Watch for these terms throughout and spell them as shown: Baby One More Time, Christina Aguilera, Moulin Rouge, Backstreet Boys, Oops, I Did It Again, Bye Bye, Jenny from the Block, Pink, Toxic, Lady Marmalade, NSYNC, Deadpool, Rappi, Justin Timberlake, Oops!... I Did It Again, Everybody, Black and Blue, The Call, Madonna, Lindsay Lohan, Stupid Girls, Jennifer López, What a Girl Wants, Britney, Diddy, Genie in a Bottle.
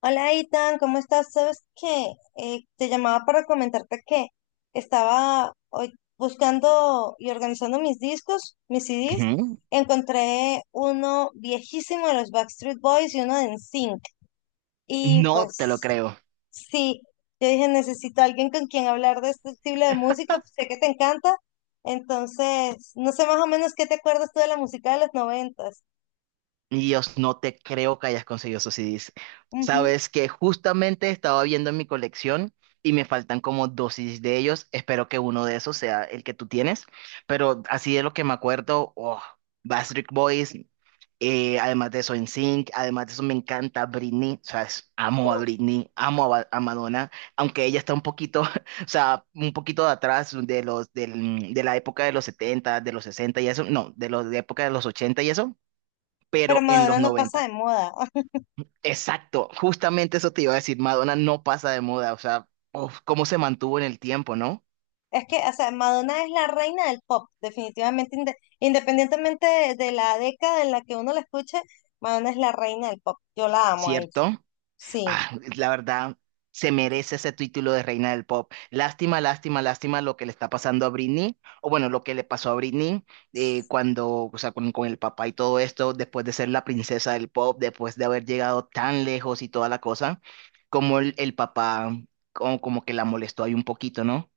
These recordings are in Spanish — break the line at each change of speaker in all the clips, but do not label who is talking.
Hola, Itan, ¿cómo estás? ¿Sabes qué? Te llamaba para comentarte que estaba hoy buscando y organizando mis discos, mis CDs.
Ujú.
Encontré uno viejísimo de los Backstreet Boys y uno de NSYNC. Y
No te lo
pues
creo.
sí, yo dije, necesito a alguien con quien hablar de este estilo de música, pues, sé que te encanta. Entonces, no sé más o menos qué te acuerdas tú de la música de los noventas.
Dios, no te creo que hayas conseguido esos CDs.
Ujú.
Sabes que justamente estaba viendo en mi colección y me faltan como dos CDs de ellos. Espero que uno de esos sea el que tú tienes. Pero así de lo que me acuerdo, oh, Backstreet Boys. Además de eso, NSYNC, además de eso, me encanta Britney, o sea, amo a
Uf,
Britney, amo a, a Madonna, aunque ella está un poquito, o sea, un poquito de atrás de los, de la época de los 70 de los 60 y eso, no, de los, de época de los 80 y eso,
pero
pero en los
Madonna no pasa de
noventa.
moda.
Exacto, justamente eso te iba a decir, Madonna no pasa de moda, o sea, uf, cómo se mantuvo en el tiempo, ¿no?
Es que, o sea, Madonna es la reina del pop, definitivamente, independientemente de la década en la que uno la escuche, Madonna es la reina del pop. Yo la amo a ella,
¿Cierto?
sí,
Ah, la verdad, se merece ese título de reina del pop. Lástima, lástima, lástima lo que le está pasando a Britney, o bueno, lo que le pasó a Britney cuando, o sea, con el papá y todo esto, después de ser la princesa del pop, después de haber llegado tan lejos y toda la cosa, como el papá, como, como que la molestó ahí un poquito, ¿no?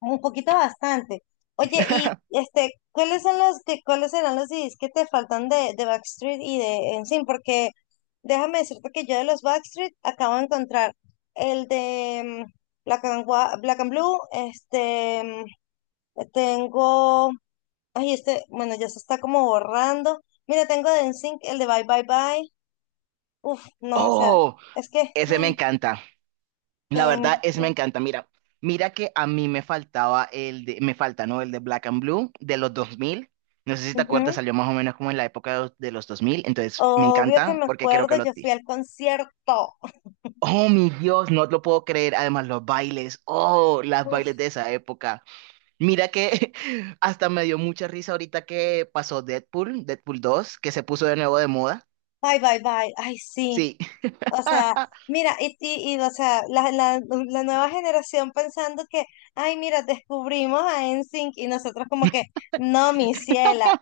un poquito bastante. Oye, y este, ¿cuáles son los que, cuáles serán los CDs que te faltan de Backstreet y de NSYNC? Porque déjame decirte que yo de los Backstreet acabo de encontrar el de Black and Blue, este, tengo. Ay, este, bueno, ya se está como borrando. Mira, tengo de NSYNC el de Bye Bye Bye. Uf, no, o sea,
Oh,
es que
ese me
ay,
encanta. La
tengo.
verdad es me encanta. Mira, mira que a mí me faltaba el de, me falta, ¿no? El de Black and Blue de los 2000. No sé si te acuerdas,
Ujú.
salió más o menos como en la época de los 2000. Entonces, me
Obvio que
encanta
me
porque creo que
acuerdo,
lo
yo fui
ti.
al concierto.
Oh, mi Dios, no lo puedo creer. Además, los bailes. Oh, las
Uf,
bailes de esa época. Mira que hasta me dio mucha risa ahorita que pasó Deadpool, Deadpool dos, que se puso de nuevo de moda.
Bye Bye Bye. Ay, sí.
Sí.
O sea, mira, y, o sea, la nueva generación pensando que, ay, mira, descubrimos a NSYNC y nosotros como que, no, mi ciela,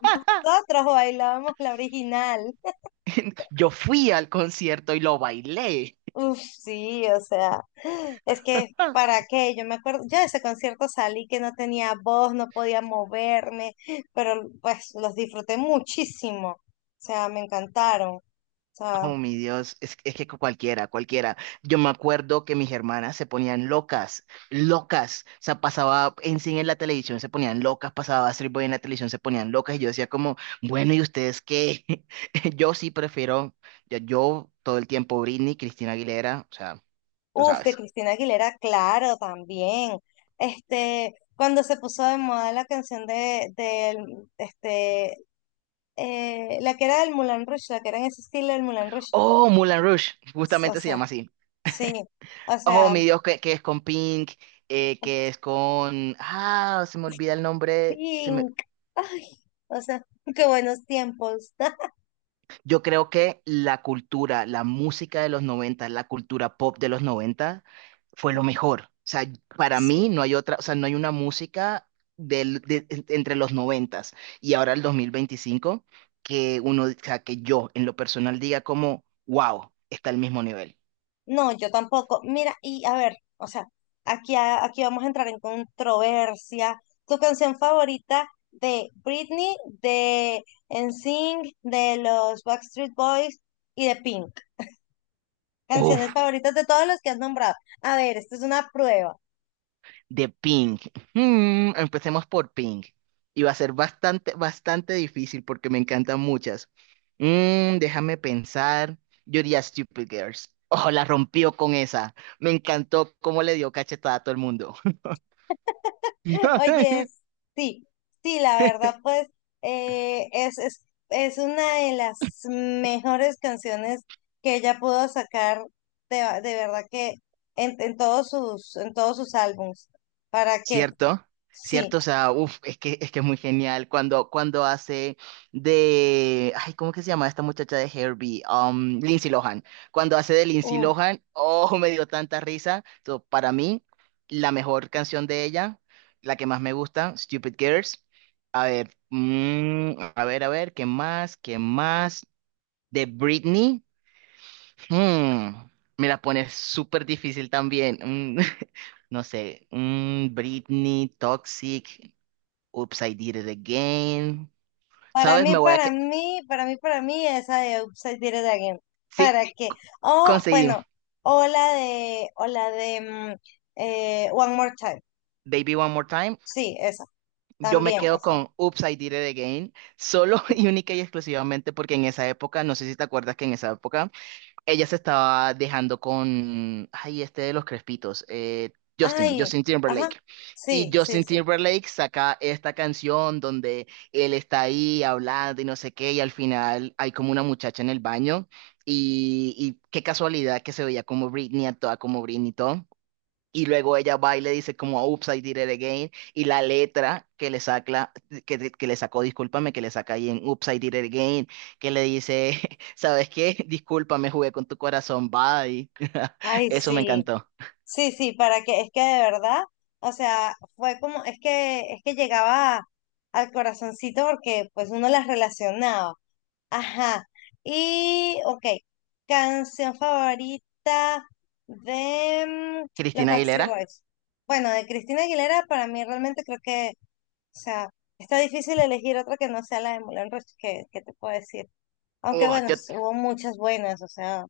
nosotros bailábamos la original.
Yo fui al concierto y lo bailé.
Uf, sí, o sea, es que para qué, yo me acuerdo, yo de ese concierto salí que no tenía voz, no podía moverme, pero pues los disfruté muchísimo, o sea, me encantaron, o sea,
Oh, mi Dios, es que cualquiera, cualquiera. Yo me acuerdo que mis hermanas se ponían locas, locas. O sea, pasaba en cine en la televisión, se ponían locas, pasaba Street Boy en la televisión, se ponían locas. Y yo decía como, bueno, ¿y ustedes qué? Yo sí prefiero, yo todo el tiempo Britney, Cristina Aguilera, o sea, tú
uf, de
sabes.
Cristina Aguilera, claro, también, este, cuando se puso de moda la canción del, este, la que era del Moulin Rouge, la que era en ese estilo del Moulin Rouge,
Oh, Moulin Rouge,
o
justamente se
sea,
llama así.
sí, o
Oh,
sea.
mi Dios, que es con Pink, que es con... Ah, se me olvida el nombre.
Pink. Ay, o sea, qué buenos tiempos.
Yo creo que la cultura, la música de los 90, la cultura pop de los 90, fue lo mejor. O sea, para mí
Sí.
no hay otra, o sea, no hay una música entre los 90 y ahora el 2025 que uno, o sea, que yo en lo personal diga como, wow, está al mismo nivel.
No, yo tampoco. Mira, y a ver, o sea, aquí, aquí vamos a entrar en controversia. ¿Tu canción favorita de Britney, de NSYNC, de los Backstreet Boys y de Pink? Canciones
Uf.
favoritas de todos los que has nombrado. A ver, esta es una prueba.
De Pink. Hmm, empecemos por Pink. Y va a ser bastante, bastante difícil porque me encantan muchas. Déjame pensar. Yo diría Stupid Girls. Ojo, la rompió con esa. Me encantó cómo le dio cachetada a todo el mundo.
Oye, sí, sí, la verdad, pues es una de las mejores canciones que ella pudo sacar de verdad que en todos sus álbums. ¿Para qué?
¿Cierto?
Sí.
¿Cierto? O sea, uff, es que es muy genial cuando hace de... Ay, ¿cómo que se llama esta muchacha de Herbie? Lindsay Lohan. Cuando hace de Lindsay
Uf.
Lohan, oh, me dio tanta risa. So, para mí, la mejor canción de ella, la que más me gusta, Stupid Girls. A ver, mm, a ver, ¿qué más? ¿Qué más? De Britney. Mm, me la pones súper difícil también. Mm, no sé. Britney, Toxic, Oops, I Did It Again.
Para
¿Sabes?
mí,
Me voy a
para
que
mí, para mí, para mí, esa de Upside Did It Again.
sí,
¿Para qué? O,
conseguimos.
bueno, o la de One More Time.
Baby One More Time.
Sí, esa,
Yo me
también. O
quedo
sea,
con Oops, I Did It Again. Solo y única y exclusivamente porque en esa época, no sé si te acuerdas que en esa época ella se estaba dejando con, ay, este de los crespitos, Justin,
ay,
Justin
ajá,
Timberlake. Y
sí, sí,
Justin
sí.
Timberlake saca esta canción donde él está ahí hablando y no sé qué, y al final hay como una muchacha en el baño. Y qué casualidad que se veía como Britney, actuaba como Britney y todo. Y luego ella va y le dice como, oops, I did it again. Y la letra que le saca, que le sacó, discúlpame, que le saca ahí en oops, I did it again, que le dice, ¿sabes qué? Discúlpame, jugué con tu corazón, bye.
Ay,
Eso me
sí,
encantó.
sí, sí, para que, es que de verdad, o sea, fue como, es que llegaba al corazoncito porque pues uno las relacionaba. Ajá. Y, ok, canción favorita de los
Cristina
Backstreet
Aguilera.
Boys. Bueno, de Cristina Aguilera, para mí realmente creo que, o sea, está difícil elegir otra que no sea la de Moulin Rouge, que te puedo decir. Aunque
Oh,
bueno,
yo,
hubo muchas buenas, o sea.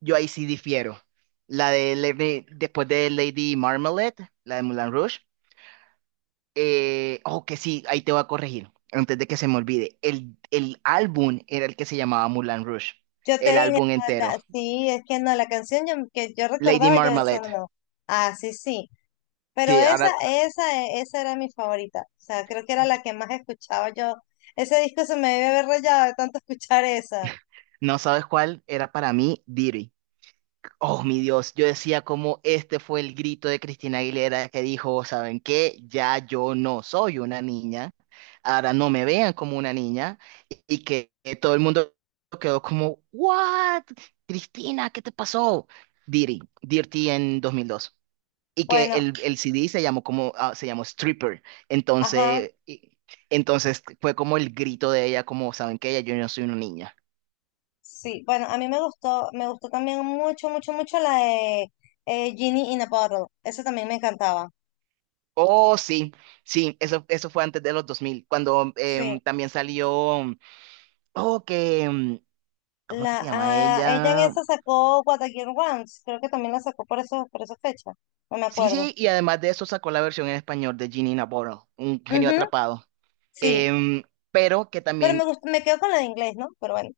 yo ahí sí difiero. La de después de Lady Marmalade, la de Moulin Rouge. Oh, que sí, ahí te voy a corregir, antes de que se me olvide. El álbum era el que se llamaba Moulin Rouge,
Yo te
el
dije,
álbum
"Ah,
entero.
sí, es que no, la canción que yo
Lady
recordaba, yo decía
Marmalade.
no. Ah, sí, sí. Pero
Sí,
esa,
ahora
esa, eh, esa era mi favorita. O sea, creo que era la que más escuchaba yo. Ese disco se me debe haber rayado de tanto escuchar esa.
no sabes cuál era para mí, Diddy. Oh, mi Dios, yo decía como este fue el grito de Cristina Aguilera que dijo, ¿saben qué? Ya yo no soy una niña, ahora no me vean como una niña y que todo el mundo quedó como, ¿what? Cristina, ¿qué te pasó? Diddy, Dirty en 2002. Y que
Bueno,
el CD se llamó como, ah, se llamó Stripper.
ajá,
Entonces, y- entonces fue como el grito de ella, como, ¿saben qué? Ya yo no soy una niña.
sí. Bueno, a mí me gustó también mucho, mucho, mucho la de Genie in a Bottle. Esa también me encantaba.
Oh, sí, sí, eso fue antes de los 2000 cuando
Sí.
también salió, oh, que, ¿cómo es que se llama
Ella en
ella?
esa sacó What a Girl Wants. Creo que también la sacó por eso, por esa fecha. No me
Sí,
acuerdo.
sí, y además de eso sacó la versión en español de Ginny in a Bottle, un genio
Ujú.
atrapado.
Sí,
Em, pero que
pero me
también
gustó, me quedo con la de inglés, ¿no? Pero bueno.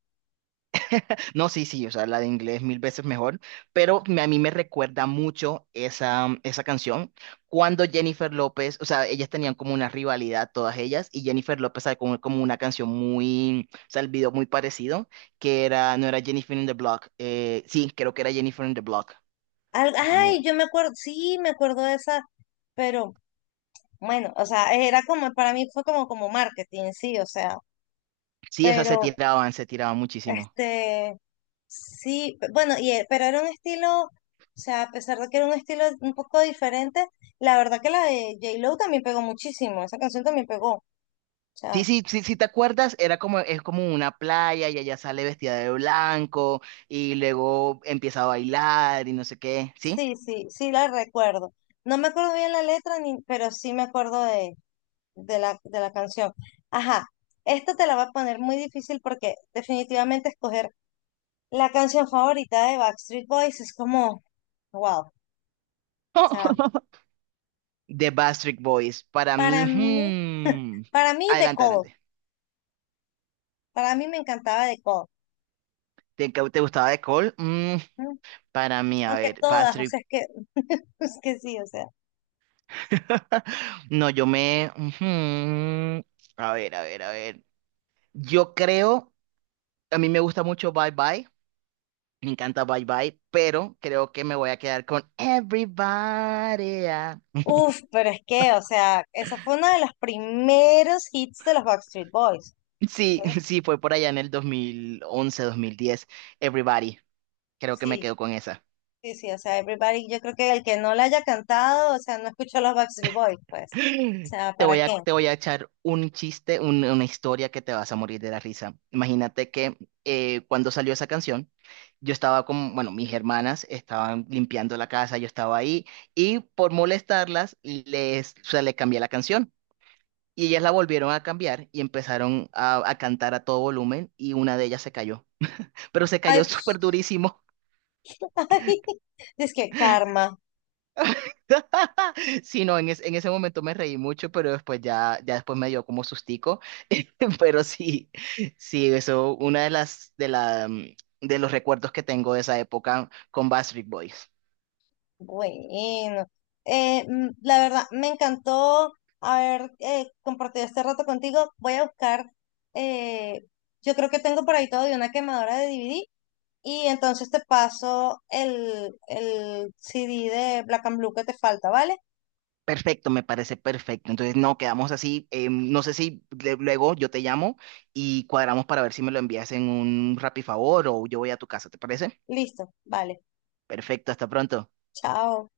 no, sí, sí, o sea, la de inglés mil veces mejor, pero a mí me recuerda mucho esa, esa canción cuando Jennifer López, o sea, ellas tenían como una rivalidad todas ellas y Jennifer López sacó como, como una canción muy, o sea, el video muy parecido, que era, no era Jennifer in the Block, sí, creo que era Jennifer in the Block,
Ay,
déjame,
yo me acuerdo, sí, me acuerdo de esa, pero bueno, o sea, era como, para mí fue como, marketing, sí, o sea,
sí, o sea,
pero,
se tiraban muchísimo.
este, sí, bueno, y, pero era un estilo, o sea, a pesar de que era un estilo un poco diferente, la verdad que la de J-Lo también pegó muchísimo, esa canción también pegó, o sea,
Sí, sí, sí, si te acuerdas, era como, es como una playa y ella sale vestida de blanco y luego empieza a bailar y no sé qué, ¿sí?
sí, sí, sí la recuerdo. No me acuerdo bien la letra, ni, pero sí me acuerdo de la canción. Ajá, esta te la va a poner muy difícil porque definitivamente escoger la canción favorita de Backstreet Boys es como, wow, o sea,
The Backstreet Boys. Para
para
mí,
mí,
hmm,
para mí The
adelante,
Call,
adelante.
para mí me encantaba The Call,
¿Te, te gustaba The Call?
¿m?
Para mí, a
Aunque
ver,
todas, o
Backstreet.
sea, es que, es que sí, o sea,
No, yo me. Ujú. A ver, a ver, a ver. Yo creo. A mí me gusta mucho Bye Bye. Me encanta Bye Bye. Pero creo que me voy a quedar con Everybody. Ah.
uff, pero es que, o sea, esa fue uno de los primeros hits de los Backstreet Boys,
Sí,
¿sí?
sí, fue por allá en el 2011, 2010. Everybody. Creo que me
Sí,
quedo con esa.
sí, sí, o sea, Everybody, yo creo que el que no la haya cantado, o sea, no escuchó los Backstreet Boys, pues, o sea, ¿para qué?
Te voy a echar un chiste, una historia que te vas a morir de la risa. Imagínate que cuando salió esa canción, yo estaba con, bueno, mis hermanas estaban limpiando la casa, yo estaba ahí y por molestarlas les, o sea, les cambié la canción. Y ellas la volvieron a cambiar y empezaron a cantar a todo volumen y una de ellas se cayó. Pero se
Ay,
cayó súper durísimo.
es que karma.
Sí, no, en ese momento me reí mucho, pero después ya, ya después me dio como sustico. Pero sí, sí, eso, una de las, de la, mm, de los recuerdos que tengo de esa época con Backstreet Boys.
Bueno, la verdad, me encantó haber compartido este rato contigo. Voy a buscar, eh, yo creo que tengo por ahí todo de una quemadora de DVD y entonces te paso el CD de Black and Blue que te falta, ¿vale?
Perfecto, me parece perfecto. Entonces, no, quedamos así. No sé si luego yo te llamo y cuadramos para ver si me lo envías en un Rappi favor o yo voy a tu casa, ¿te parece?
Listo, vale,
Perfecto, hasta pronto.
chao.